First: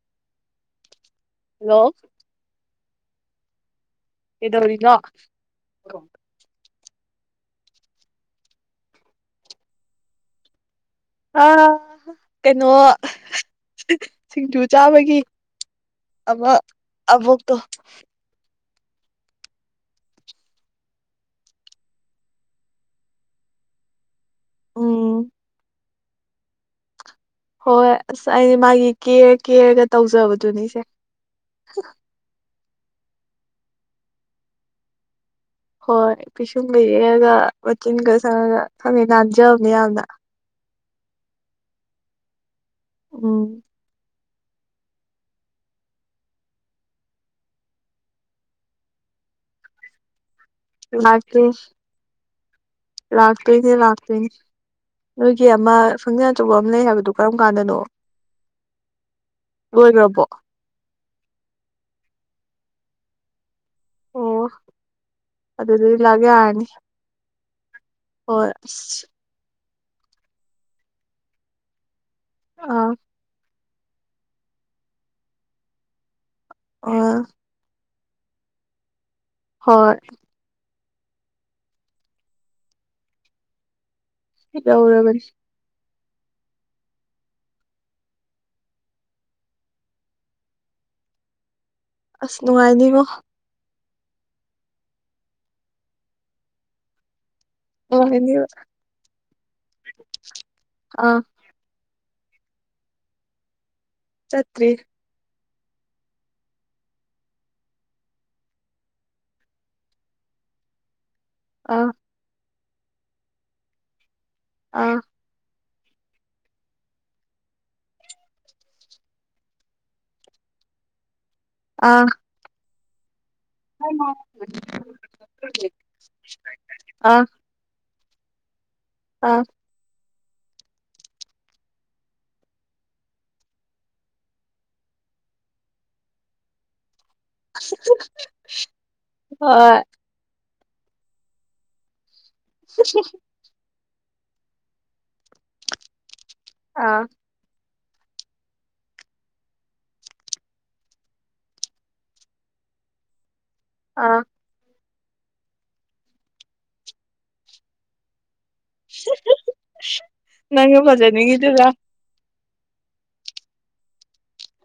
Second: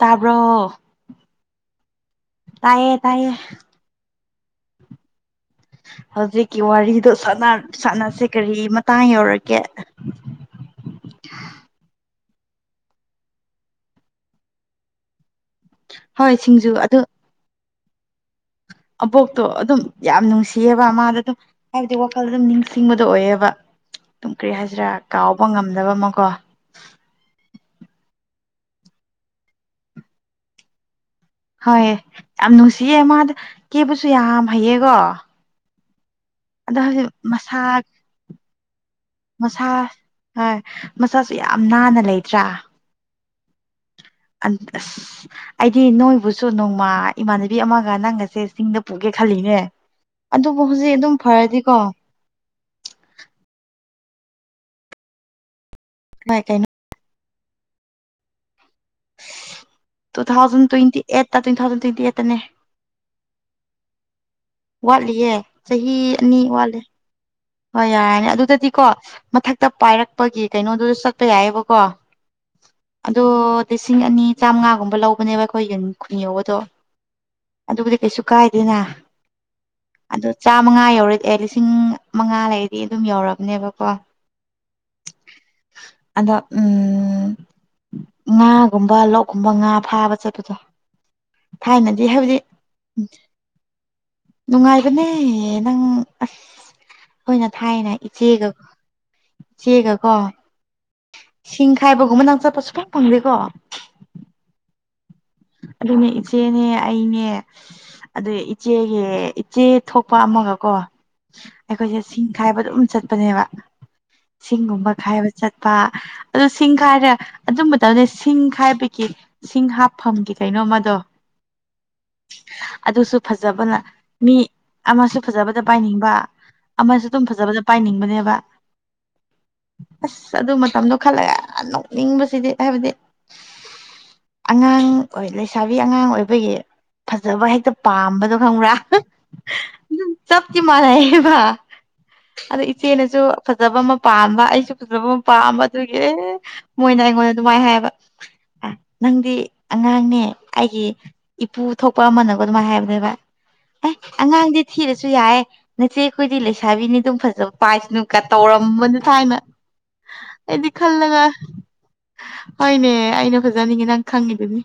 ꯇꯥꯕ꯭ꯔꯣ ꯍꯜꯂꯣ ꯇꯥꯏꯌꯦ ꯇꯥꯏꯌꯦ ꯀꯩꯗꯧꯔꯤꯅꯣ ꯍꯧꯖꯤꯛꯀꯤ ꯋꯥꯔꯤꯗꯣ ꯁꯥꯟꯅꯔ ꯁꯥꯟꯅꯁꯦ ꯀꯔꯤ ꯃꯇꯥꯡ ꯌꯧꯔꯒꯦ [unintelligible] ꯀꯩꯅꯣ ꯁꯤꯡꯖꯨ ꯆꯥꯕꯒꯤ ꯍꯣꯏ ꯑꯃꯥ ꯁꯤꯡꯖꯨ ꯑꯗꯨ ꯑꯕꯣꯛꯇꯣ ꯑꯕꯣꯛꯇꯣ ꯑꯗꯨꯝ ꯌꯥꯝ ꯅꯨꯡꯁꯤꯌꯦꯕ ꯃꯥꯗ ꯑꯗꯨꯝ ꯍꯥꯏꯕꯗꯤ ꯋꯥꯈꯜꯗ ꯑꯗꯨꯝ ꯅꯤꯡꯁꯤꯡꯕꯗꯣ ꯑꯣꯏꯌꯦꯕ ꯇꯨꯝ ꯀ꯭ꯔꯤ ꯍꯥꯏꯁꯤꯔꯥ ꯎꯝ ꯀꯥꯎꯕ ꯉꯝꯗꯕ ꯑꯃꯀꯣ ꯍꯣꯏ ꯑꯁ ꯑꯩꯩꯗꯤ ꯃꯥꯒꯤ ꯀꯦꯔꯥ ꯀꯦꯔꯒꯥ ꯇꯧꯖꯕꯗꯨꯅꯤꯁꯦ ꯍꯣꯏ ꯌꯥꯝ ꯅꯨꯡꯁꯤꯌꯦ ꯃꯥꯗꯨ ꯀꯦꯕꯁꯨ ꯌꯥꯝ ꯍꯩꯌꯦꯀꯣ ꯍꯣꯏ ꯄꯤꯁꯨꯝꯒ ꯑꯗꯣ ꯍꯧꯖꯤꯛ ꯌꯦꯛꯑꯒ ꯃꯁꯥ ꯃꯆꯤꯟꯒ ꯁꯪꯉꯒ ꯈꯪꯉꯦ ꯃꯁꯥ ꯅꯥꯟꯖꯕꯅꯦ ꯌꯥꯝꯅ ꯍꯣꯏ ꯃꯁꯥꯁꯨ ꯌꯥꯝ ꯅꯥꯟꯅ ꯂꯩꯇ꯭ꯔꯥ ꯎꯝ ꯑꯁ ꯑꯩꯗꯤ ꯅꯣꯏꯕꯨꯁꯨ ꯅꯣꯡꯃ ꯏꯃꯥꯟꯅꯕꯤ ꯑꯃꯒ ꯅꯪꯒꯁꯦ ꯆꯤꯡꯗ ꯄꯨꯒꯦ ꯈꯜꯂꯤꯌꯦ ꯑꯗꯨꯕꯨ ꯍꯧꯖꯤꯛ ꯑꯗꯨꯝ ꯂꯥꯛꯇꯣꯏ ꯐꯔꯗꯤꯀꯣ ꯂꯥꯛꯇꯣꯏꯅꯦ ꯂꯥꯛꯇꯣꯏꯅꯦ ꯅꯣꯏꯒꯤ ꯑꯃ ꯐꯪꯁꯟ ꯍꯣꯏ ꯀꯩꯅꯣ ꯑꯆꯧꯕꯝ ꯂꯩ ꯍꯥꯏꯕꯗꯨ ꯀꯔꯝ ꯀꯥꯟꯗꯅꯣ ꯇꯨ ꯂꯣꯏꯒ꯭ꯔꯕꯣ ꯊꯥꯎꯖꯟ ꯇ꯭ꯋꯦꯟꯇꯤ ꯑꯩꯠꯇ ꯇꯨ ꯊꯥꯎꯖꯟ ꯇ꯭ꯋꯦꯟꯇꯤ ꯑꯩꯠꯇꯅꯦ ꯑꯣ ꯋꯥꯠꯂꯤꯌꯦ ꯑꯗꯨꯗꯤ ꯆꯍꯤ ꯂꯥꯛ ꯑꯅꯤ ꯌꯥꯔꯅꯤ ꯋꯥꯠꯂꯤ ꯍꯣꯏ ꯌꯥꯔꯦ ꯍꯣꯏ ꯑꯗꯨꯗꯗꯤꯀꯣ ꯑꯁ ꯃꯊꯛꯇ ꯄꯥꯏꯔꯛꯄꯒꯤ ꯀꯩꯅꯣꯗꯨꯗ ꯆꯠꯄ ꯌꯥꯏꯑꯦꯕꯀꯣ ꯑꯥ ꯑꯗꯣ ꯂꯤꯁꯤꯡ ꯑꯅꯤ ꯆꯥꯝꯉꯥꯒꯨꯝꯕ ꯂꯧꯕꯅꯦꯕ ꯑꯩꯈꯣꯏꯒꯤ ꯈꯨꯟ ꯌꯧꯕꯗꯣ ꯑꯥ ꯑꯗꯨꯕꯨꯗꯤ ꯀꯩꯁꯨ ꯀꯥꯏꯗꯦꯅ ꯍꯣꯏ ꯑꯗꯨ ꯆꯥꯝꯃꯉꯥ ꯌꯧꯔꯗꯤ ꯑꯦ ꯂꯤꯁꯤꯡ ꯃꯉꯥ ꯂꯩꯔꯗꯤ ꯑꯗꯨꯝ ꯌꯧꯔꯕꯅꯦꯕꯀꯣ ꯗꯧꯔꯕꯅꯤ ꯑꯗꯣ ꯎꯝ ꯉꯥꯒꯨꯝꯕ ꯂꯣꯛꯀꯨꯝꯕ ꯉꯥ ꯐꯥꯕ ꯆꯠꯄꯗꯣ ꯊꯥꯏꯅ ꯗꯤ ꯍꯥꯏꯕꯗꯤ ꯑꯁ ꯅꯨꯡꯉꯥꯏꯅꯤꯉꯣ ꯅꯨꯡꯉꯥꯏꯕꯅꯦ ꯅꯪ [unintelligible] ꯈꯣꯏꯅ ꯊꯥꯏꯅ ꯅꯨꯡꯉꯥꯏꯅꯤꯉꯣ ꯏꯆꯦꯒ ꯏꯆꯦꯒ ꯀꯣ ꯑꯥ ꯁꯤꯡ ꯈꯥꯏꯕꯒꯨꯝꯕ ꯅꯪ ꯆꯠꯄ ꯁꯨꯐꯪ ꯐꯪꯗꯦꯀꯣ ꯆꯠꯇ꯭ꯔꯤ ꯑꯗꯨꯅꯦ ꯏꯆꯦꯅꯦ ꯑꯩꯅꯦ ꯑꯗꯩꯩ ꯏꯆꯦꯒꯤ ꯏꯆꯦ ꯊꯣꯛꯄ ꯑꯃꯒꯀꯣ ꯑꯥ ꯑꯩꯈꯣꯏꯁꯦ ꯁꯤꯡ ꯈꯥꯏꯕ ꯑꯗꯨꯝ ꯆꯠꯄꯅꯦꯕ ꯁꯤꯡꯒꯨꯝꯕ ꯑꯥ ꯈꯥꯏꯕ ꯆꯠꯄ ꯑꯗꯨ ꯁꯤꯡ ꯈꯥꯏꯔꯦ ꯑꯗꯨꯝ [unintelligible] ꯁꯤꯡ ꯈꯥꯏꯕꯒꯤ ꯁꯤꯡ ꯍꯥꯞ ꯐꯝꯒꯤ ꯀꯩꯅꯣꯃꯗꯣ ꯑꯥ ꯑꯗꯨꯁꯨ ꯐꯖꯕꯅ ꯑꯥ ꯃꯤ ꯑꯃꯁꯨ ꯐꯖꯕꯗ ꯄꯥꯏꯅꯤꯡꯕ ꯑꯃꯁꯨ ꯑꯗꯨꯝ ꯐꯖꯕꯗ ꯄꯥꯏꯅꯤꯡꯕꯅꯦꯕ꯫ ꯑꯥ꯫ ꯑꯁ ꯑꯗꯨ ꯃꯇꯝꯗꯣ ꯈꯜꯂꯒ ꯅꯣꯛꯅꯤꯡꯕꯁꯤꯗꯤ ꯍꯥꯏꯕꯗꯤ꯫ ꯑꯉꯥꯡ ꯑꯣꯏ ꯂꯩꯁꯥꯕꯤ ꯑꯉꯥꯡ ꯑꯣꯏꯕꯒꯤ꯫ ꯐꯖꯕ ꯍꯦꯛꯇ ꯄꯥꯝꯕꯗꯣ ꯈꯪꯕ꯭ꯔꯥ ꯍꯣꯏ ꯫ ꯆꯞꯇꯤ ꯃꯥꯟꯅꯩꯌꯦꯕ ꯑꯗꯨ ꯏꯆꯦꯅꯁꯨ꯫ ꯐꯖꯕ ꯑꯃ ꯄꯥꯝꯕ ꯑꯩꯁꯨ ꯐꯖꯕ ꯑꯃ ꯄꯥꯝꯕ ꯑꯗꯨꯒꯤ ꯑꯥ ꯃꯣꯏꯅ ꯑꯩꯉꯣꯟꯗ ꯗꯨꯃꯥꯏ ꯍꯥꯏꯌꯦꯕ ꯑꯥ ꯅꯪꯗꯤ ꯑꯉꯥꯡꯅꯦ ꯑꯩꯒꯤ ꯏꯄꯨ ꯊꯣꯛꯄ ꯑꯃꯅꯕ ꯑꯗꯨꯃꯥꯏꯅ ꯍꯥꯏꯕꯅꯦꯕ꯫ ꯑꯦ ꯑꯥ ꯑꯉꯥꯡꯗꯤ ꯊꯤꯔꯁꯨ ꯌꯥꯏꯌꯦ ꯅꯆꯦ ꯈꯣꯏꯗꯤ ꯂꯩꯁꯥꯕꯤꯅꯤ ꯑꯗꯨꯝ ꯐꯖꯕ ꯄꯥꯏꯁꯅꯨꯀ ꯇꯧꯔꯝꯕꯅꯤ ꯊꯥꯏꯅ ꯑꯩꯗꯤ ꯅꯪꯒ ꯈꯜꯂꯒ ꯐꯖꯅꯤꯡꯉꯤꯗꯨꯔꯥ ꯍꯣꯏꯅꯦ ꯑꯩꯅ ꯐꯖꯅꯤꯡꯉꯤ ꯅꯪ ꯈꯪꯉꯤꯗꯨꯅꯤ꯫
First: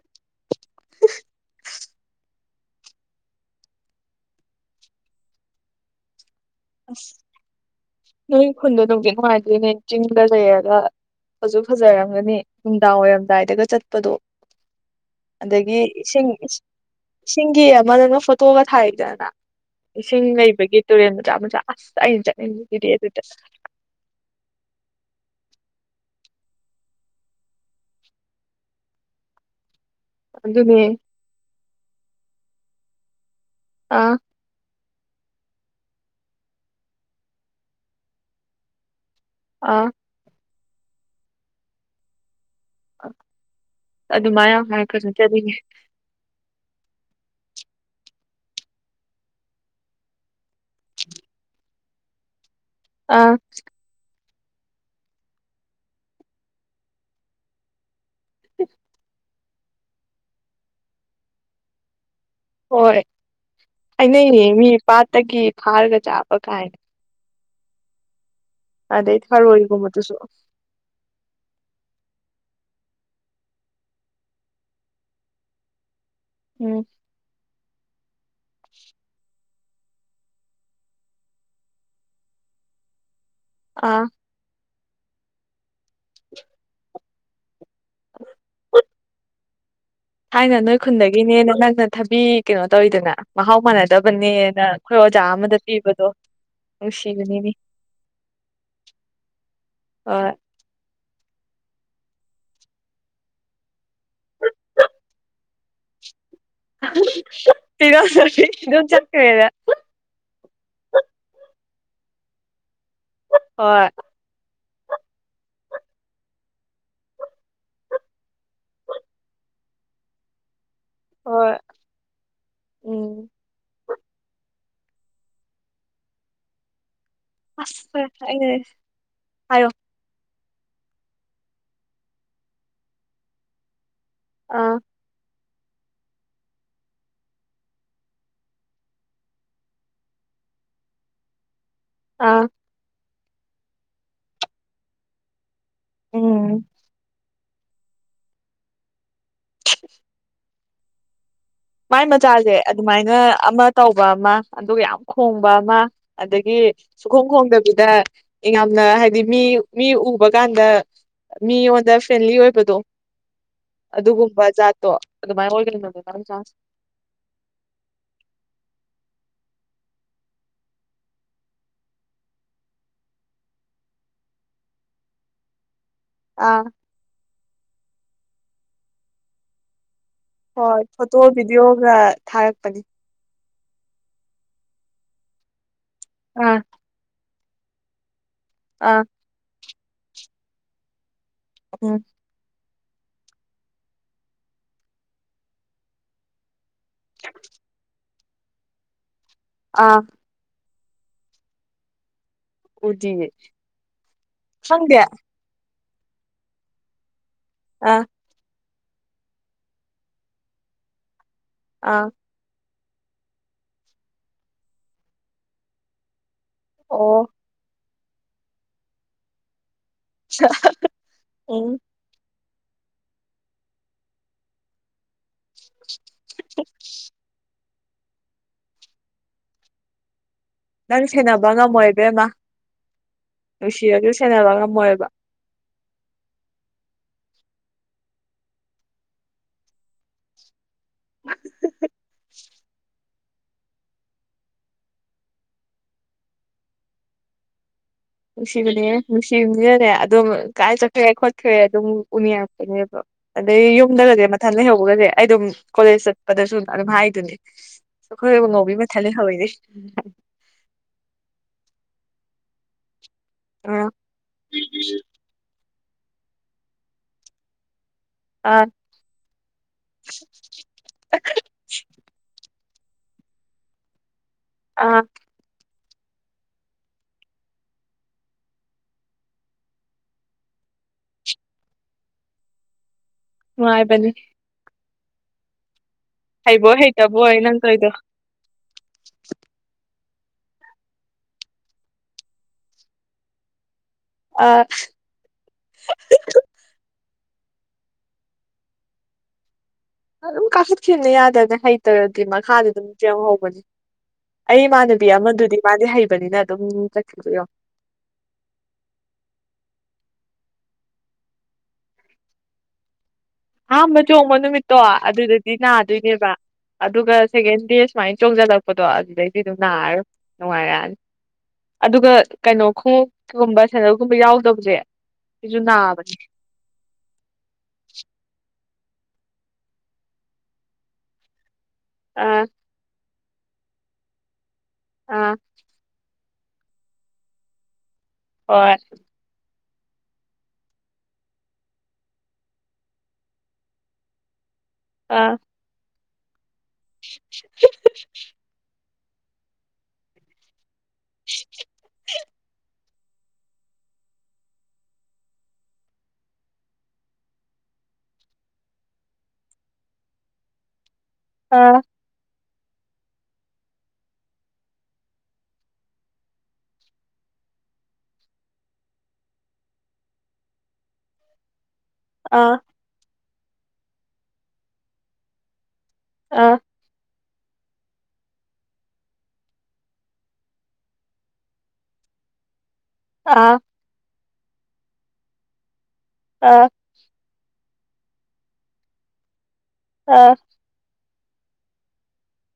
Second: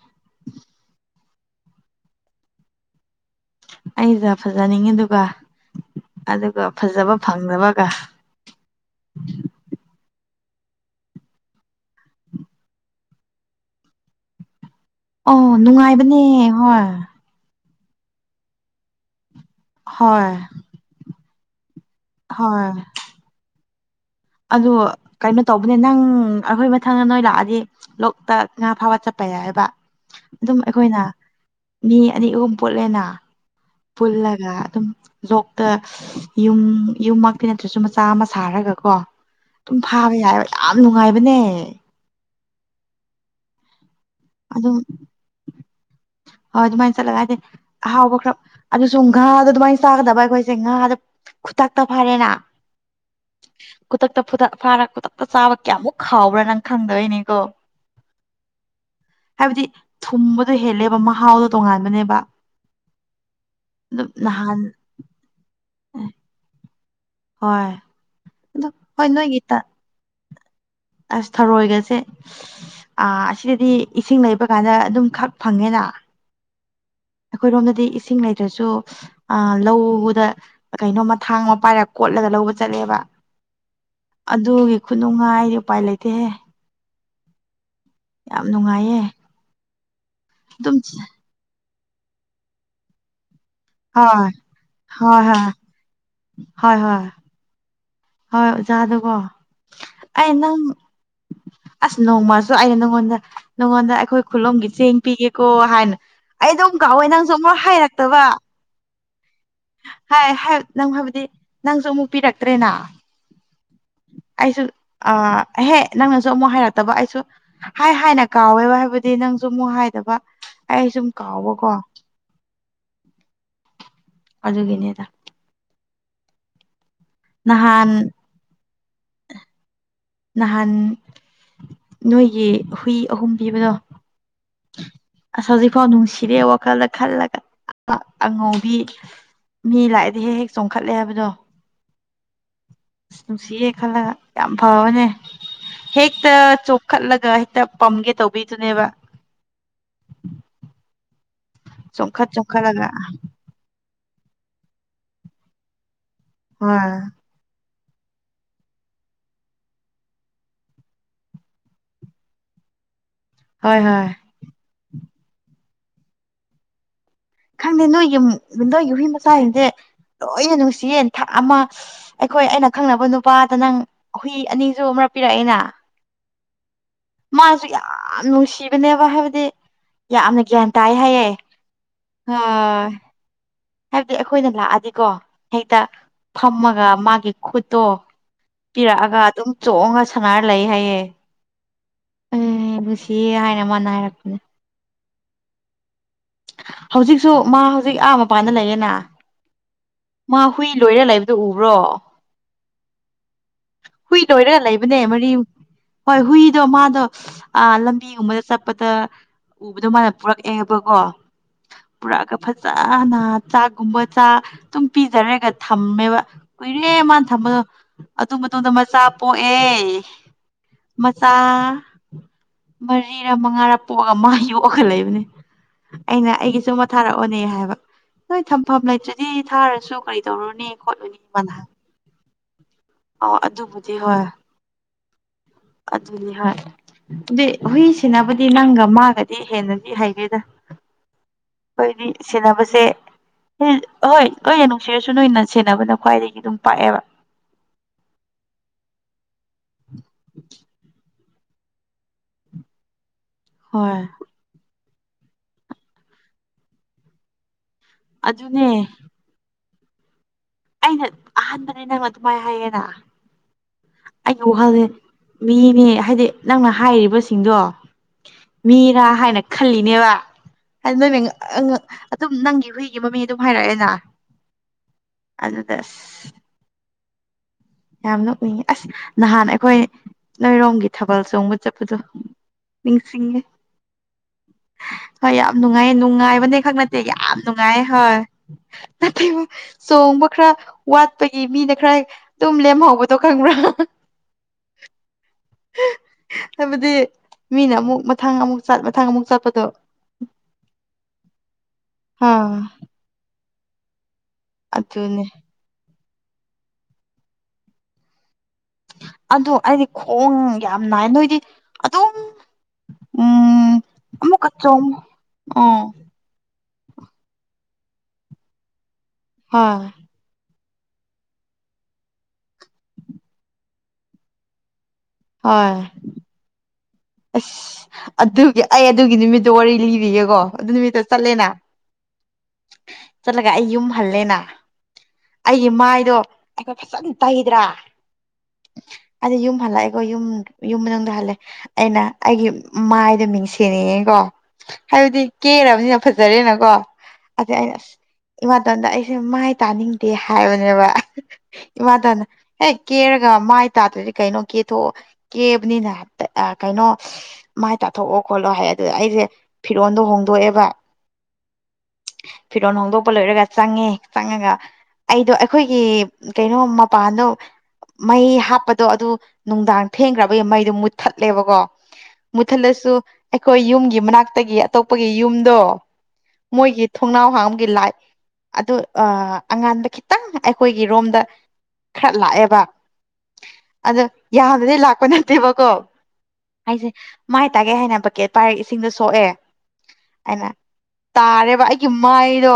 [inaudible] ꯑꯩꯅ ꯐꯖꯅꯤꯡꯉꯤꯗꯨꯒ ꯑꯗꯨꯒ ꯑꯁ ꯐꯖꯕ ꯐꯪꯗꯕꯒ ꯅꯣꯏ ꯈꯨꯟꯗꯣ ꯅꯨꯡꯗꯤ ꯅꯨꯡꯉꯥꯏꯗꯣꯏꯅꯦ ꯆꯤꯡꯗ ꯂꯩꯩꯔꯒ꯫ ꯐꯖꯁꯨ ꯐꯖꯔꯝꯒꯅꯤ ꯅꯨꯡꯗꯥꯡ ꯋꯥꯏꯔꯝꯗꯥꯏꯗꯒ ꯆꯠꯄꯗꯣ꯫ ꯑꯣ ꯑꯗꯒꯤ ꯅꯨꯡꯉꯥꯏꯕꯅꯦ ꯏꯁꯤꯡ ꯍꯣꯏ꯫ ꯏꯁꯤꯡꯒꯤ ꯑꯃ ꯅꯪꯅ ꯐꯣꯇꯣꯒ ꯊꯥꯔꯛꯏꯗꯅ ꯍꯣꯏ ꯏꯁꯤꯡ ꯂꯩꯕꯒꯤ ꯇꯨꯔꯦꯜ ꯃꯆꯥ ꯃꯆꯥ ꯑꯁ ꯑꯩꯅ ꯍꯣꯏ ꯆꯠꯅꯤꯡꯕꯁꯤꯗꯤ ꯑꯗꯨꯗ ꯑꯗꯨ ꯀꯩꯅꯣ ꯇꯧꯕꯅꯦ ꯅꯪ ꯑꯩꯈꯣꯏ ꯃꯊꯪꯗ ꯅꯣꯏ ꯂꯥꯛꯑꯗꯤ ꯂꯣꯛꯇꯥꯛ ꯉꯥ ꯐꯥꯕ ꯆꯠꯄ ꯌꯥꯏꯌꯦꯕ꯫ ꯑꯗꯨꯝ ꯑꯗꯨꯅꯦ ꯑꯩꯈꯣꯏꯅ ꯃꯤ ꯑꯅꯤ ꯑꯍꯨꯝ ꯄꯣꯠꯂꯦꯅ꯫ ꯑꯥ ꯄꯨꯜꯂꯒ ꯑꯗꯨꯝ ꯂꯣꯛꯇ ꯌꯨꯝ ꯌꯨꯝꯃꯛꯇꯤ ꯅꯠꯇ꯭ꯔꯁꯨ ꯃꯆꯥ ꯑꯃ ꯁꯥꯔꯒ ꯀꯣ꯫ ꯑꯗꯨꯝ ꯑꯥ ꯐꯥꯕ ꯌꯥꯏꯑꯕ ꯌꯥꯝ ꯅꯨꯡꯉꯥꯏꯕꯅꯦ꯫ ꯑꯗꯨ ꯃꯥꯏ ꯌꯥꯝ ꯍꯥꯏꯔꯛꯀꯅꯨ ꯆꯠꯅꯤꯡꯉꯦ꯫ ꯍꯣ ꯑꯗꯨ ꯃꯥꯏ ꯆꯂꯒꯥꯍꯥꯏꯗꯤ꯫ ꯑꯍꯥꯎꯕ ꯈꯔ ꯑꯗꯨ ꯁꯨꯝ ꯉꯥꯗꯣ ꯑꯗꯨꯃꯥꯏꯅ ꯆꯥꯒꯗꯕ ꯑꯩꯈꯣꯏꯁꯦ ꯉꯥꯗ ꯈꯨ ꯊꯥꯛꯇ ꯐꯔꯦꯅ ꯑꯥ꯫ ꯈꯨꯗꯛꯇ ꯈꯨꯗꯛꯇ ꯐꯥꯔ ꯈꯨꯗꯛꯇ ꯆꯥꯕ ꯀꯌꯥꯃꯨꯛ ꯈꯥꯎꯕ꯭ꯔꯥ ꯅꯪ ꯈꯪꯗꯕꯩꯏꯅꯤꯀꯣ [unintelligible] ꯍꯥꯏꯕꯗꯤ ꯊꯨꯝꯕꯗꯣ ꯍꯦꯜꯂꯦꯕ ꯃꯍꯥꯎꯗꯣ ꯇꯣꯉꯥꯟꯕꯅꯦꯕ꯫ ꯍꯣꯏ ꯑꯗꯨꯝ ꯍꯥꯏꯅꯩꯌꯦ ꯅꯍꯥꯟ ꯃꯤ ꯄꯥꯠꯇꯒꯤ ꯐꯥꯔꯒ ꯆꯥꯕ ꯀꯥꯏꯅ ꯍꯣꯏ꯫ ꯑꯗꯣ ꯍꯣꯏ ꯑꯗꯩ ꯅꯣꯏꯒꯤ ꯇ ꯊꯔꯣꯒꯨꯝꯃꯗꯨꯁꯨ ꯑꯁ ꯊꯔꯣꯏꯒꯁꯦ ꯑ ꯑꯁꯤꯗꯗꯤ ꯏꯁꯤꯡ ꯂꯩꯕ ꯀꯥꯟꯗ ꯑꯗꯨꯝ ꯈꯛ ꯐꯪꯉꯦꯅ꯫ ꯎꯝ ꯫ ꯑꯩꯈꯣꯏꯔꯣꯝꯗꯗꯤ ꯏꯁꯤꯡ ꯂꯩꯇ꯭ꯔꯁꯨ ꯑ ꯂꯧꯗ ꯀꯩꯅꯣꯝꯃ ꯊꯥꯡ ꯑꯃ ꯄꯥꯏꯔꯒ ꯀꯣꯠꯂꯒ ꯂꯧꯕ ꯆꯠꯂꯦꯕ꯫ ꯑꯥ꯫ ꯑꯗꯨꯒꯤ ꯈꯨꯅꯨꯡꯉꯥꯏꯗꯤ ꯎꯄꯥꯏ ꯂꯩꯇꯦꯍꯦ꯫ ꯌꯥꯝ ꯅꯨꯡꯉꯥꯏꯌꯦ꯫ ꯊꯥꯏꯅ ꯅꯣꯏ ꯑꯗꯨꯝ ꯈꯨꯟꯗꯒꯤꯅꯦꯅꯦ ꯅꯪꯅ ꯊꯕꯤ ꯀꯩꯅꯣ ꯇꯧꯏꯗꯅ ꯃꯍꯥꯎ ꯍꯣꯏ ꯃꯥꯟꯅꯗꯕꯅꯦꯅ ꯑꯩꯈꯣꯏ ꯑꯣꯖꯥ ꯍꯣꯏ ꯍꯣꯏ ꯑꯃꯗ ꯄꯤꯕꯗꯣ꯫ ꯍꯣꯏ ꯍꯣꯏ ꯅꯨꯡꯁꯤꯕꯅꯤꯅꯦ ꯍꯣꯏ ꯑꯣꯖꯥꯗꯀꯣ ꯑꯩ ꯍꯣꯏ ꯅꯪ ꯑꯁ ꯅꯣꯡꯃꯁꯨ ꯑꯩꯅ ꯅꯪꯉꯣꯟꯗ ꯅꯪꯉꯣꯟꯗ ꯑꯩꯈꯣꯏ ꯈꯨꯂꯣꯝꯒꯤ ꯆꯦꯡ ꯄꯤꯒꯦꯀꯣ ꯍꯥꯏꯅ ꯑꯩ ꯑꯗꯨꯝ ꯀꯥꯎꯋꯦ ꯅꯪꯁꯨ ꯑꯃꯨꯛ ꯍꯥꯏꯔꯛꯇꯕ ꯗꯨꯝ [unintelligible] ꯆꯠꯀ꯭ꯔꯦꯗ ꯍꯥꯏ ꯍꯥꯏ ꯅꯪ ꯍꯥꯏꯕꯗꯤ ꯅꯪꯁꯨ ꯑꯃꯨꯛ ꯄꯤꯔꯛꯇ꯭ꯔꯦꯅ ꯍꯣꯏ ꯑꯩꯁꯨ ꯑꯍꯦ ꯅꯪꯅꯁꯨ ꯑꯃꯨꯛ ꯍꯥꯏꯔꯛꯇꯕ ꯑꯩꯁꯨ ꯍꯥꯏ ꯍꯥꯏꯅ ꯀꯥꯎꯋꯦꯕ ꯍꯥꯏꯕꯗꯤ ꯅꯪꯁꯨ ꯑꯃꯨꯛ ꯍꯥꯏꯗꯕ ꯑꯩ ꯁꯨꯝ ꯍꯣꯏ ꯀꯥꯎꯕꯀꯣ ꯎꯝ ꯑꯗꯨꯒꯤꯅꯦꯗ ꯅꯍꯥꯟ ꯑꯁ [unintelligible] ꯍꯥꯏꯌꯣ ꯅꯥꯍꯟ ꯅꯣꯏꯒꯤ ꯍꯨꯏ ꯑꯍꯨꯝ ꯄꯤꯕꯗꯣ ꯑꯥ ꯑꯁ ꯍꯧꯖꯤꯛꯐꯥꯎ ꯅꯨꯡꯁꯤꯔꯦ ꯋꯥꯈꯜꯗ ꯈꯜꯂꯒ ꯑꯉꯧꯕꯤ ꯃꯤ ꯂꯥꯛꯑꯗꯤ ꯍꯦꯛ ꯍꯦꯛ ꯆꯣꯡꯈꯠꯂꯦ ꯍꯥꯏꯕꯗꯣ ꯑꯥ ꯑꯁ ꯅꯨꯡꯁꯤꯌꯦ ꯈꯜꯂꯒ ꯌꯥꯝ ꯐꯕꯅꯦ ꯍꯦꯛꯇ ꯎꯝ ꯆꯣꯈꯠꯂꯒ ꯍꯦꯛꯇ ꯄꯝꯒꯦ ꯇꯧꯕꯤꯗꯨꯅꯦꯕ [inaudible] ꯃꯥꯏ ꯆꯣꯡꯈꯠ ꯃꯆꯥꯁꯦ ꯆꯣꯡꯈꯠꯂꯒ ꯑꯗꯨꯃꯥꯏꯅ ꯑꯃ ꯇꯧꯕ ꯑꯃ ꯑꯗꯨꯒ ꯌꯥꯝ ꯈꯣꯡꯕ ꯑꯃ ꯑꯗꯒꯤ ꯍꯣꯏ ꯁꯨꯈꯣꯡ ꯍꯣꯡꯗꯕꯤꯗ ꯌꯥꯝꯅ ꯍꯥꯏꯗꯤ ꯃꯤ ꯃꯤ ꯎꯕ ꯀꯥꯟꯗ ꯃꯤꯉꯣꯟꯗ ꯐ꯭ꯔꯦꯟꯂꯤ ꯑꯣꯏꯕꯗꯣ ꯍꯣꯏ ꯍꯣꯏ ꯑꯗꯨꯒꯨꯝꯕ ꯖꯥꯠꯇꯣ ꯑꯗꯨꯃꯥꯏꯅ ꯑꯣꯏꯒꯅꯤ ꯃ ꯆ [unintelligible] ꯈꯪꯗꯦ ꯅꯣꯏ ꯌꯨꯝ ꯗꯣꯏ ꯌꯨꯏ ꯃꯆꯥꯁꯤꯡꯁꯦ ꯂꯣꯏꯅ ꯅꯨꯡꯁꯤꯌꯦ ꯊꯥꯛ ꯑꯃ ꯑꯩꯈꯣꯏ ꯑꯩꯅ ꯈꯪꯅꯕ ꯅꯨꯄꯥꯗ ꯅꯪ ꯍꯨꯏ ꯑꯅꯤꯁꯨ ꯑꯃꯔꯛ ꯄꯤꯔꯛꯑꯦꯅ ꯑꯥ ꯃꯥꯁꯨ ꯌꯥꯝ ꯅꯨꯡꯁꯤꯕꯅꯦꯕ ꯍꯥꯏꯕꯗꯤ ꯍꯣꯏ ꯐꯣꯇꯣ ꯕꯤꯗꯤꯑꯣꯒ꯭ꯔꯛ ꯍ ꯍꯥꯏꯞꯗꯤ ꯑꯩꯈꯣꯏꯅ ꯂꯥꯛꯑꯗꯤꯀꯣ ꯍꯦꯛꯇ ꯑꯥ ꯐꯝꯃꯒ ꯃꯥꯒꯤ ꯈꯨꯠꯇꯣ ꯑꯥ ꯄꯤꯔꯛꯑꯒ ꯑꯗꯨꯝ ꯆꯣꯡꯉ ꯁꯥꯟꯅꯔ ꯂꯩ ꯍꯥꯏꯌꯦ ꯎꯝ [inaudible] ꯑꯦ ꯁꯤ [unintelligible] ꯍꯥꯏꯅ ꯃꯥꯅ ꯍꯥꯏꯔꯛꯄꯅꯦ ꯍꯧꯖꯤꯛꯁꯨ ꯃꯥ ꯍꯧꯖꯤꯛ ꯑꯥ ꯃꯄꯥꯟꯗ ꯂꯩꯌꯦꯅ ꯑꯥ ꯃꯥ ꯍꯨꯏ ꯂꯣꯏꯔ ꯂꯩꯕꯗꯣ ꯎꯕ꯭ꯔꯣ ꯎꯗꯤꯌꯦ ꯍꯨꯏ ꯂꯣꯏꯔ ꯂꯩꯕꯅꯦ ꯈꯪꯗꯦ ꯑꯥ ꯃꯔꯤꯝ ꯍꯣꯏ ꯍꯨꯏꯗꯣ ꯃꯥꯗꯣ ꯑꯥ ꯂꯝꯕꯤꯒꯨꯝꯕꯗ ꯆꯞ ꯄꯗ ꯎꯕꯗꯣ ꯃꯥꯅ ꯄꯨꯔꯛꯑꯦꯕꯀꯣ ꯑꯥ ꯄꯨꯔꯛꯑꯒ ꯐꯖꯅ ꯆꯥꯛꯒꯨꯝꯕ ꯆꯥ ꯇꯨꯝ ꯄꯤꯖꯔꯒ ꯊꯝꯃꯦꯕ ꯀꯨꯏꯔꯦ ꯃꯥꯅ ꯑꯣ ꯊꯝꯕꯗꯣ ꯑꯗꯨ ꯃꯇꯨꯡꯗ ꯃꯆꯥ ꯄꯣꯛꯑꯦ ꯃꯆꯥꯥ ꯎꯝ ꯃꯔꯤꯔ ꯃꯉꯥꯔꯥ ꯄꯣꯛꯑꯒ ꯃꯥ ꯌꯣꯛꯑꯒ ꯂꯩꯕꯅꯦ ꯑꯩꯅ ꯑꯩꯒꯤꯁꯨ ꯑꯃ ꯊꯥꯔꯛꯑꯣꯅꯦ ꯍꯥꯢꯕ ꯍꯣꯢ ꯊꯝꯐꯝ ꯂꯩꯇ꯭ꯔꯗꯤ ꯊꯥꯔꯁꯨ ꯀꯔꯤ ꯇꯧꯔꯨꯅꯤ ꯅꯪ ꯈꯣꯠꯂꯨꯅꯤ ꯁꯦꯟꯅꯕ ꯃꯥꯅ ꯍꯥꯏ ꯉꯝꯃꯣꯢ ꯏꯕꯦꯝꯃ ꯑꯣ ꯑꯗꯨꯕꯨꯗꯤ ꯅꯨꯡꯁꯤꯔꯁꯨ ꯍꯣꯏ ꯁꯦꯟꯅꯕ ꯉꯝꯃꯣꯢꯕ ꯑꯗꯨꯗꯤ ꯍꯥꯢꯔ ꯑꯗꯨ ꯍꯨꯢ ꯁꯦꯟꯅꯕꯗꯤ ꯅꯪꯒ ꯃꯥꯒꯗꯤ ꯍꯦꯟꯅꯗꯤ ꯍꯩꯒꯦꯗ ꯑꯩꯈꯣꯢꯗꯤ ꯁꯦꯟꯅꯕꯁꯦ ꯎꯝ ꯑꯍꯣꯢ ꯑꯩꯅ ꯅꯨꯡꯁꯤꯔꯁꯨ ꯅꯣꯢꯅ ꯁꯦꯟꯅꯕꯅ ꯈ꯭ꯋꯥꯢꯗꯒꯤ ꯑꯗꯨꯝ ꯄꯥꯛꯑꯦꯕ ꯅꯨꯡꯁꯤꯕꯅꯦ ꯅꯨꯡꯁꯤꯕꯤꯅꯅꯦ ꯑꯗꯨꯝ ꯀꯥꯢ ꯆꯠꯈ꯭ꯔꯦ ꯈꯣꯠꯈ꯭ꯔꯦ ꯑꯗꯨꯝ ꯎꯅꯤꯡꯉꯛꯄꯅꯦꯕ ꯑꯗꯩ ꯍꯣꯏ ꯌꯨꯝꯗꯒꯁꯦ ꯃꯊꯟ ꯂꯩꯍꯧꯕꯒꯁꯦ ꯑꯩ ꯑꯗꯨꯝ ꯀꯣꯂꯦꯖ ꯆꯠꯄꯗꯁꯨ ꯑꯗꯨꯝ ꯍꯥꯢꯗꯨꯅꯦ ꯑꯩꯈꯣꯢ ꯑꯗꯨꯅꯦ ꯉꯧꯕꯤ ꯃꯊꯜ ꯂꯩꯍꯧꯋꯦꯅꯦ ꯑꯩꯅ ꯑꯍꯥꯟꯕꯅꯤ ꯅꯪ ꯑꯗꯨꯃꯥꯢꯅ ꯍꯥꯢꯌꯦꯅ ꯑꯥ ꯑꯩꯒꯤ ꯋꯥꯈꯜꯁꯦ ꯃꯤꯅꯦ ꯍꯥꯢꯗꯤ ꯅꯪꯅ ꯍꯥꯢꯔꯤꯕꯁꯤꯡꯗꯣ ꯑꯥ ꯃꯤꯔꯥ ꯍꯥꯢꯅ ꯈꯜꯂꯤꯅꯦꯕ [unintelligible] ꯑꯗꯨꯝ ꯅꯪꯒꯤ ꯍꯨꯢꯒꯤ ꯃꯃꯤ ꯑꯗꯨꯝ ꯍꯥꯢꯔꯛꯑꯦꯅ ꯑꯥ ꯑꯗꯨꯗ ꯑꯁ ꯌꯥꯝ ꯅ ꯎꯅꯤꯡꯉꯤ ꯑꯁ ꯅꯍꯥꯟ ꯑꯩꯈꯣꯢ ꯅꯣꯢꯔꯣꯝꯒꯤ ꯊꯥꯕꯜ ꯆꯣꯡꯕ ꯆꯠꯄꯗꯣ ꯅꯤꯡꯁꯤꯡꯉꯦ ꯅꯨꯉꯥꯢꯕꯅꯤ ꯍꯣꯢ ꯌꯥꯝ ꯅꯨꯡꯉꯥꯢꯌꯦ ꯅꯨꯡꯉꯥꯢꯕꯅꯦ ꯍꯩꯕꯣꯏ ꯈꯛ ꯅꯠꯇꯦ ꯌꯥꯝ ꯍꯩꯇꯕꯣꯏ ꯅꯪ ꯅꯨꯡꯉꯥꯢ ꯇꯧꯏꯗꯣ ꯍꯣꯢ ꯅꯠꯇꯕ ꯆꯣꯡꯕ ꯈꯔ ꯋꯥꯠꯄꯒꯤ ꯃꯤꯅ ꯈꯔ ꯇꯨꯝ ꯂꯦꯝꯍꯧꯕꯗꯣ ꯈꯪꯕ꯭ꯔꯥ ꯑ ꯍꯥꯢꯕꯗꯤ ꯃꯤꯅ ꯑꯃꯨꯛ ꯃꯊꯪ ꯑꯃꯨꯛ ꯃꯊꯥꯡ ꯑꯃꯨꯛ ꯆꯠꯄꯗꯣ ꯑꯗꯨꯝ ꯀꯥꯈꯠꯈꯤꯕꯦꯅ ꯌꯥꯗꯅ ꯍꯩꯇ꯭ꯔꯗꯤ ꯑꯥ ꯃꯈꯥꯗ ꯑꯗꯨꯝ ꯌꯦꯡꯍꯧꯕꯅꯦ ꯑꯩ ꯏꯃꯥꯟꯅꯕꯤ ꯑꯗꯨꯅꯦ ꯑꯃꯗꯨꯗꯤ ꯃꯥꯗꯤ ꯍꯩꯕꯅꯤꯅ ꯑꯗꯨꯝ ꯆꯠꯈꯤꯕꯗꯣ ꯌꯦꯡꯉꯣ ꯑꯗꯨ ꯑꯩꯗꯤ ꯈꯣꯡ ꯌꯥꯝ ꯅꯥꯢ ꯅꯣꯢꯗꯤ ꯑꯗꯨꯝ ꯎꯝ ꯑꯍꯥꯟꯕ ꯆꯣꯡꯕ ꯑꯃꯨꯛꯀ ꯅꯨꯃꯤꯠꯇꯣ ꯆꯣꯡ ꯑꯗꯨꯗꯗꯤ ꯑꯥ ꯅꯥꯗꯣꯢꯅꯦꯕ ꯑꯗꯨꯒ ꯁꯦꯀꯦꯟ ꯗꯦ ꯁꯨꯃꯥꯢꯅ ꯆꯣꯡꯖꯜꯂꯛꯄꯗꯣ ꯑꯗꯨꯗꯩꯗꯤ ꯑꯗꯨꯝ ꯍꯣꯏ ꯅꯥꯔꯔꯣꯢ ꯅꯨꯡꯉꯥꯢꯔꯛꯑꯅꯤ ꯑꯗꯨꯒ ꯀꯩꯅꯣ ꯈꯣꯡꯎꯞꯒꯨꯝꯕ ꯁꯦꯗꯜꯒꯨꯝꯕ ꯌꯥꯎꯗꯕꯁꯦ ꯁꯤꯁꯨ ꯍꯣꯏ ꯅꯥꯕꯅꯦ ꯑꯁ ꯑꯗꯨꯒꯤ ꯑꯩ ꯑꯗꯨꯒꯤ ꯅꯨꯃꯤꯠꯇꯣ ꯋꯥꯔꯤ ꯂꯤꯔꯤꯒꯦꯀꯣ ꯑꯗꯨ ꯅꯨꯃꯤꯠꯇ ꯇꯠꯂꯦꯅ ꯑꯥ ꯆꯠꯂꯒ ꯑꯩ ꯌꯨꯝ ꯍꯜꯂꯦꯅ ꯑꯥ ꯑꯩꯒꯤ ꯃꯥꯢꯗꯣ ꯑꯩꯈꯣꯢ ꯐꯖꯟ ꯇꯩꯗ꯭ꯔꯥ ꯍꯣꯢ ꯑꯗꯨ ꯌꯨꯝ ꯍꯜꯂꯛꯑꯦꯀꯣ ꯌꯨꯝ ꯌꯨꯝ ꯃꯅꯨꯡꯗ ꯍꯜꯂꯦ ꯑꯩꯅ ꯑꯩꯒꯤ ꯃꯥꯢꯗ ꯃꯤꯡꯁꯦꯟ ꯌꯦꯡꯉꯦꯀꯣ ꯍꯥꯢꯕꯗꯤ ꯑꯥ ꯀꯦꯔꯃꯤꯅꯤ ꯐꯖꯔꯦꯅ ꯀꯣ ꯑ ꯑꯩꯅ ꯑꯁ ꯏꯃꯥꯇꯣꯟꯗ ꯑꯩꯁꯦ ꯃꯥꯢ ꯇꯥꯅꯤꯡꯗꯦ ꯍꯥꯢꯕꯅꯦꯕ ꯏꯃꯇꯣꯟꯅ ꯍꯦꯛ ꯀꯦꯔꯒ ꯃꯢ ꯇꯥꯗ꯭ꯔꯗꯤ ꯀꯩꯅꯣ ꯀꯦꯊꯣꯛ ꯀꯦꯕꯅꯤꯅ ꯍꯥꯢꯐꯦꯠ ꯀꯩꯅꯣ ꯃꯥꯢ ꯇꯥꯊꯣꯛꯑꯣ ꯈꯣꯠꯂꯣ ꯍꯥꯢ ꯑꯗꯨ ꯑꯩꯖꯦ ꯐꯤꯔꯣꯟꯗꯣ ꯍꯣꯡꯗꯣꯛꯑꯦꯕ ꯑꯥ ꯐꯤꯔꯣꯜ ꯍꯣꯡꯗꯣꯛꯄ ꯂꯣꯢꯔꯒ ꯆꯪꯉꯦ ꯆꯪꯉꯒ ꯑꯩꯗꯣ ꯑꯩꯈꯣꯢꯒꯤ ꯀꯩꯅꯣ ꯃꯄꯥꯟꯗꯣ ꯃꯩ ꯍꯥꯞꯄꯗꯣ ꯑꯗꯨ ꯅꯨꯡꯗꯥꯡ ꯊꯦꯡꯈ꯭ꯔꯕꯒꯤ ꯃꯩꯗꯣ ꯃꯨꯠ ꯊꯠꯂꯦꯕꯀꯣ ꯑꯥ ꯃꯨꯊꯠꯂꯁꯨ ꯑꯩꯈꯣꯏ ꯌꯨꯝꯒꯤ ꯃꯅꯥꯛꯇꯒꯤ ꯑꯇꯣꯞꯄꯒꯤ ꯌꯨꯝꯗꯣ ꯑꯥ ꯃꯣꯏꯒꯤ ꯊꯣꯡꯅꯥꯎ ꯍꯥꯡꯕꯒꯤ ꯂꯥꯏꯠ ꯑꯗꯨ ꯑ ꯑꯉꯥꯟꯕ ꯈꯤꯇꯪ ꯑꯩꯈꯣꯏꯒꯤ ꯔꯣꯝꯗ ꯈꯔ ꯂꯥꯛꯑꯦꯕ ꯑꯥ ꯑꯗ ꯌꯝꯅꯗꯤ ꯂꯥꯛꯄꯥ ꯅꯠꯇꯦꯕꯀꯣ ꯑꯥ ꯖꯤ ꯃꯥꯏ ꯇꯥꯒꯦ ꯍꯥꯏꯅ ꯕꯀꯦꯠ ꯄꯥꯏꯔꯒ ꯏꯁꯤꯡꯗꯣ ꯁꯣꯛꯑꯦ ꯑꯥ ꯑꯥ ꯑꯩꯅ ꯇꯥꯔꯦꯕ ꯑꯩꯒꯤ ꯃꯥꯏꯗꯣ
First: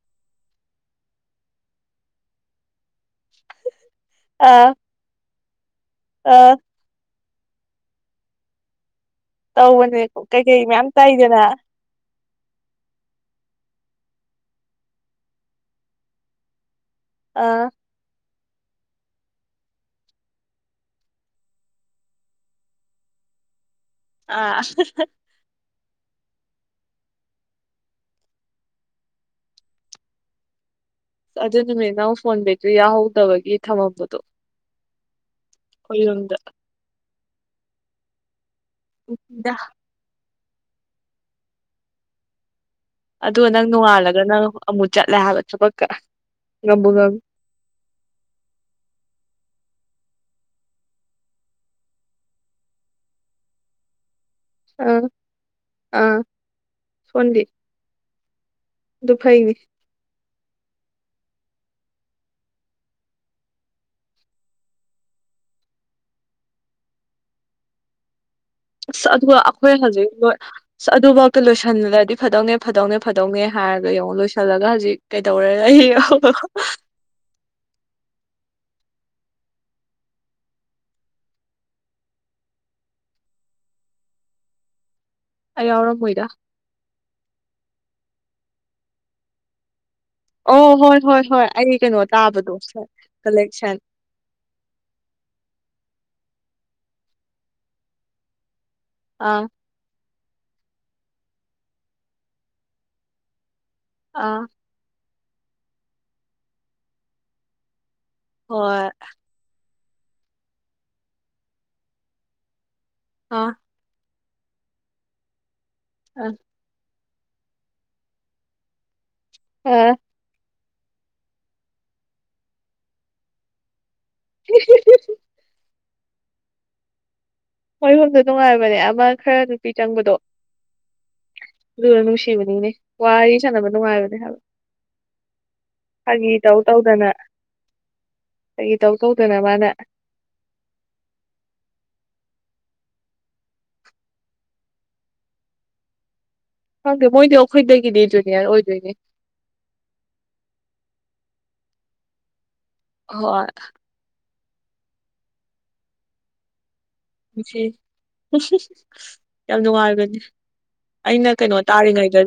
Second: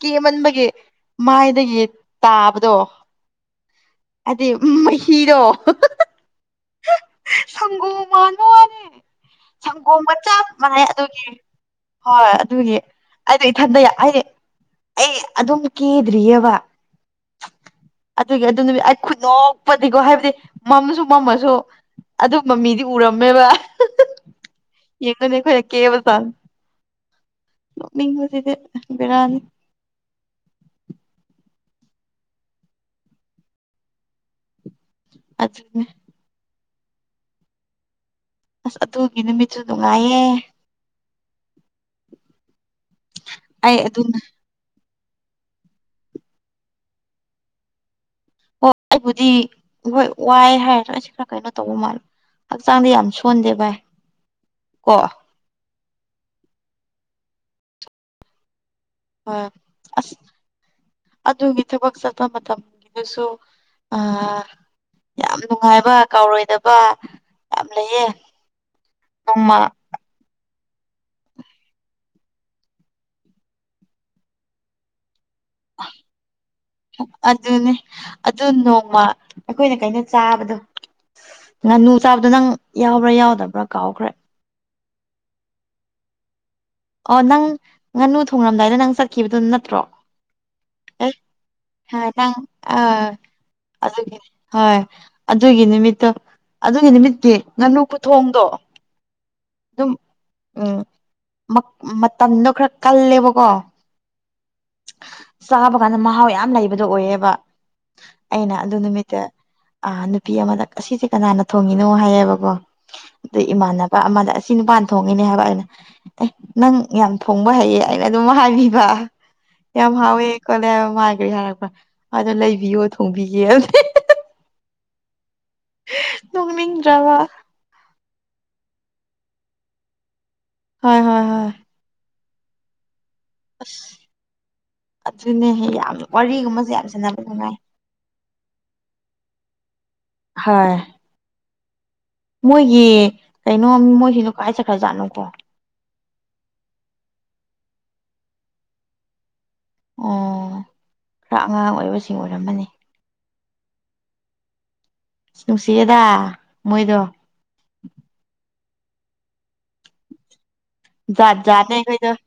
ꯀꯦꯃꯟꯕꯒꯤ ꯃꯥꯏꯗꯒꯤ ꯇꯥꯕꯗꯣ ꯑꯗꯨꯏ ꯃꯍꯤꯗꯣ ꯑ ꯁꯪꯒꯣꯝ ꯃꯥꯟꯕ ꯋꯥꯅꯦ ꯇꯧꯕꯅꯦ ꯁꯪꯒꯣꯝꯒ ꯆꯞ ꯀꯩꯀꯩ ꯃꯅꯩ ꯃꯌꯥꯝ ꯑꯗꯨꯒꯤ ꯇꯥꯏꯗꯅ ꯍꯣꯏ ꯑꯗꯨꯒꯤ ꯑꯩꯗꯣ ꯏꯊꯟꯗ ꯌꯥꯏ ꯍꯥꯏꯗꯤ ꯑꯩ ꯑꯗꯨꯝ ꯀꯦꯗ꯭ꯔꯤꯌꯦꯕ ꯑ ꯑꯗꯨꯒꯤ ꯑꯗꯨ ꯅꯨꯃꯤꯠ ꯑꯩ ꯈꯨꯠ ꯅꯣꯛꯄꯗꯤꯀꯣ ꯍꯥꯏꯕꯗꯤ ꯃꯝꯁꯨ ꯃꯝꯃꯁꯨ ꯑꯗꯨꯝꯕ ꯃꯤꯗꯤ ꯎꯔꯝꯃꯦꯕ ꯑꯥ ꯌꯦꯡꯉꯅꯤ ꯑꯩꯈꯣꯏꯅ ꯀꯦꯕ ꯆꯥꯡ ꯅꯣꯛꯅꯤꯡꯕꯁꯤꯗꯤ ꯑꯦ ꯕꯦꯔꯥꯅꯤ ꯑꯗꯨ ꯅꯨꯃꯤꯠ ꯑꯃ ꯐꯣꯟ ꯕꯦꯇ꯭ꯔꯤ ꯌꯥꯎꯗꯕꯒꯤ ꯊꯝꯃꯝꯕꯗꯣ꯫ ꯑꯗꯨ ꯑꯩꯈꯣꯏ ꯌꯨꯝꯗ ꯑꯁ ꯑꯗꯨꯒꯤ ꯅꯨꯃꯤꯠꯇꯣ ꯅꯨꯡꯉꯥꯏꯌꯦ꯫ ꯑꯗꯨꯒ ꯅꯪ ꯑꯩ ꯑꯗꯨꯅ ꯅꯣꯡꯉꯥꯜꯂꯒ ꯅꯪ ꯑꯃꯨꯛ ꯆꯠꯂꯦ ꯍꯥꯏꯕ ꯊꯕꯛꯀ ꯉꯝꯕꯨ ꯉꯝ ꯍꯣꯏ ꯑꯩꯕꯨꯗꯤ ꯍꯣꯏ ꯋꯥꯏ ꯍꯥꯏꯔ ꯑꯩꯁꯦ ꯈꯔ ꯀꯩꯅꯣ ꯇꯧꯕ ꯃꯥꯜꯂꯦ꯫ ꯍꯛꯆꯥꯡꯗꯤ ꯌꯥꯝ ꯁꯣꯟꯗꯦ ꯚꯥꯏ ꯀꯣ ꯑꯥ-ꯑꯥ ꯁꯣꯟꯗꯦ ꯍꯣꯏ ꯑꯁ ꯑꯗꯨꯒꯤ ꯊꯕꯛ ꯆꯠꯄ ꯃꯇꯝꯒꯤꯗꯁꯨ ꯑꯥ ꯌꯥꯝ ꯅꯨꯡꯉꯥꯏꯕ ꯀꯥꯎꯔꯣꯏꯗꯕ ꯌꯥꯝ ꯂꯩꯌꯦ꯫ ꯑꯁ ꯑꯗꯨꯒ ꯅꯣꯡꯃ ꯑꯩꯈꯣꯏ ꯍꯧꯖꯤꯛ ꯂꯣꯏ ꯑꯁ ꯑꯗꯨꯐꯥꯎꯗ ꯂꯣꯏꯁꯤꯜꯂꯗꯤ ꯐꯗꯧꯅꯦ ꯐꯗꯧꯅꯦ ꯐꯗꯧꯅꯦ ꯍꯥꯏꯔꯒ ꯌꯦꯡꯉꯣ ꯂꯣꯏꯁꯤꯜꯂꯒ ꯍꯧꯖꯤꯛ ꯀꯩꯗꯧꯔ ꯂꯩ ꯑꯗꯨꯅꯦ ꯑꯗꯨ ꯅꯣꯡꯃ ꯑꯩꯈꯣꯏꯅ ꯀꯩꯅꯣ ꯆꯥꯕꯗꯣ ꯉꯥꯅꯨ ꯆꯥꯕꯗꯣ ꯅꯪ ꯌꯥꯎꯕ꯭ꯔꯥ ꯌꯥꯎꯗꯕ꯭ꯔꯥ ꯀꯥꯎꯈ꯭ꯔꯦ꯫ ꯑꯩ ꯌꯥꯎꯔꯝꯃꯣꯏꯗ ꯑꯣ ꯅꯪ ꯉꯥꯅꯨ ꯊꯣꯡꯔꯝꯗꯥꯏꯗ ꯅꯪ ꯆꯠꯈꯤꯕꯗꯣ ꯅꯠꯇ꯭ꯔꯣ ꯑꯣ ꯍꯣꯏ ꯑꯦ ꯍꯣꯏ ꯍꯣꯏ ꯑꯩ ꯀꯩꯅꯣ ꯍꯣꯏ ꯅꯪ ꯇꯥꯕꯗꯣ ꯑꯥ ꯀꯥꯂꯦꯛꯁꯟ ꯑꯗꯨꯒꯤ ꯍꯣꯏ ꯑꯗꯨꯒꯤ ꯅꯨꯃꯤꯠꯇꯣ ꯑꯗꯨꯒꯤ ꯅꯨꯃꯤꯠꯇꯤ ꯉꯥꯅꯨ ꯈꯨꯊꯣꯡꯗꯣ ꯑ ꯑꯗꯨꯝ ꯑ ꯃꯞ ꯃꯇꯝꯗꯣ ꯈꯔ ꯀꯜꯂꯦꯕꯀꯣ ꯑꯥ ꯆꯥꯕ ꯀꯥꯟꯗ ꯃꯍꯥꯎ ꯌꯥꯝ ꯂꯩꯕꯗꯣ ꯑꯣꯏꯌꯦꯕ꯫ ꯑꯩꯅ ꯑꯗꯨ ꯍꯣꯏ ꯅꯨꯃꯤꯠꯇ ꯑ ꯅꯨꯄꯤ ꯑꯃꯗ ꯑꯁꯤꯁꯦ ꯀꯅꯥꯅ ꯊꯣꯡꯉꯤꯅꯣ ꯍꯥꯢꯌꯦꯕꯀꯣ ꯑꯥ ꯑꯗꯩ ꯏꯃꯥꯟꯅꯕ ꯑꯃꯗ ꯑꯁꯤ ꯅꯨꯄꯥꯅ ꯊꯣꯡꯉꯤꯅꯦ ꯍꯥꯏꯕ ꯑꯩꯅ ꯑꯦ ꯑ ꯅꯪ ꯌꯥꯝ ꯊꯣꯡꯕ ꯍꯩꯌꯦ ꯑꯩꯅ ꯑꯗꯨꯝ ꯍꯥꯏꯕꯤꯕ ꯑꯥ ꯌꯥꯝ ꯍꯥꯎꯋꯦ ꯀꯣꯂꯦ ꯍꯋꯥꯏꯒ ꯌꯥꯔꯛꯄ ꯑꯗꯣ ꯂꯩꯕꯤꯌꯣ ꯊꯣꯡꯕꯤꯒꯦ [unintelligible] [unintelligible] ꯅꯣꯛꯅꯤꯡꯗ꯭ꯔꯥꯕ ꯃꯣꯏ ꯍꯨꯝꯗꯣ ꯅꯨꯉꯥꯏꯕꯅꯦ ꯑꯃ ꯈꯔ ꯅꯨꯄꯤ ꯆꯪꯕꯗꯣ ꯍꯣꯏ ꯍꯣꯏ ꯍꯣꯏ ꯂꯨꯔꯒ ꯅꯨꯡꯁꯤꯕꯅꯤꯅꯦ ꯋꯥꯏꯠ ꯑꯁ ꯁꯥꯟꯅꯕ ꯅꯨꯡꯉꯥꯏꯕꯅꯦ ꯍꯥꯏꯕ ꯑꯗꯨꯅꯦ ꯌꯥꯝ ꯐꯥꯒꯤ ꯇꯧ ꯋꯥꯔꯤꯒꯨꯝꯕꯁꯦ ꯌꯥꯝ ꯇꯧꯗꯅ ꯁꯥꯟꯅꯕ ꯅꯨꯡꯉꯥꯏ ꯐꯒꯤ ꯇꯧ ꯇꯧꯗꯅ ꯃꯥꯅ ꯍꯣꯏ ꯃꯣꯏꯒꯤ ꯀꯩꯅꯣ ꯃꯣꯏ ꯁꯤꯅꯣ ꯀꯥꯏ ꯆꯠꯈ꯭ꯔꯖꯥꯠꯅꯣꯀꯣ ꯈꯪꯗꯦ ꯃꯣꯏꯗꯤ ꯑꯈꯣꯏꯗꯒꯤꯗꯤ ꯖꯨꯅꯤꯌꯔ ꯑꯣꯏꯗꯣꯏꯅꯦ ꯑꯣ ꯈ꯭ꯔꯥ ꯑꯉꯥꯡ ꯑꯣꯏꯕꯁꯤꯡ ꯑꯣꯏꯔꯝꯃꯅꯤ꯫ ꯍꯣꯏ ꯑ ꯅꯨꯡꯁꯤꯌꯦꯗ ꯃꯣꯏꯗꯣ ꯅꯨꯡꯁꯤ [unintelligible] ꯌꯥꯝ ꯅꯨꯡꯉꯥꯏꯕꯅꯦ ꯑꯩꯅ ꯖꯥꯠ ꯀꯩꯅꯣ ꯖꯥꯠꯅꯦ ꯑꯩꯈꯣꯏꯗꯣ ꯇꯥꯔꯤꯉꯩꯗ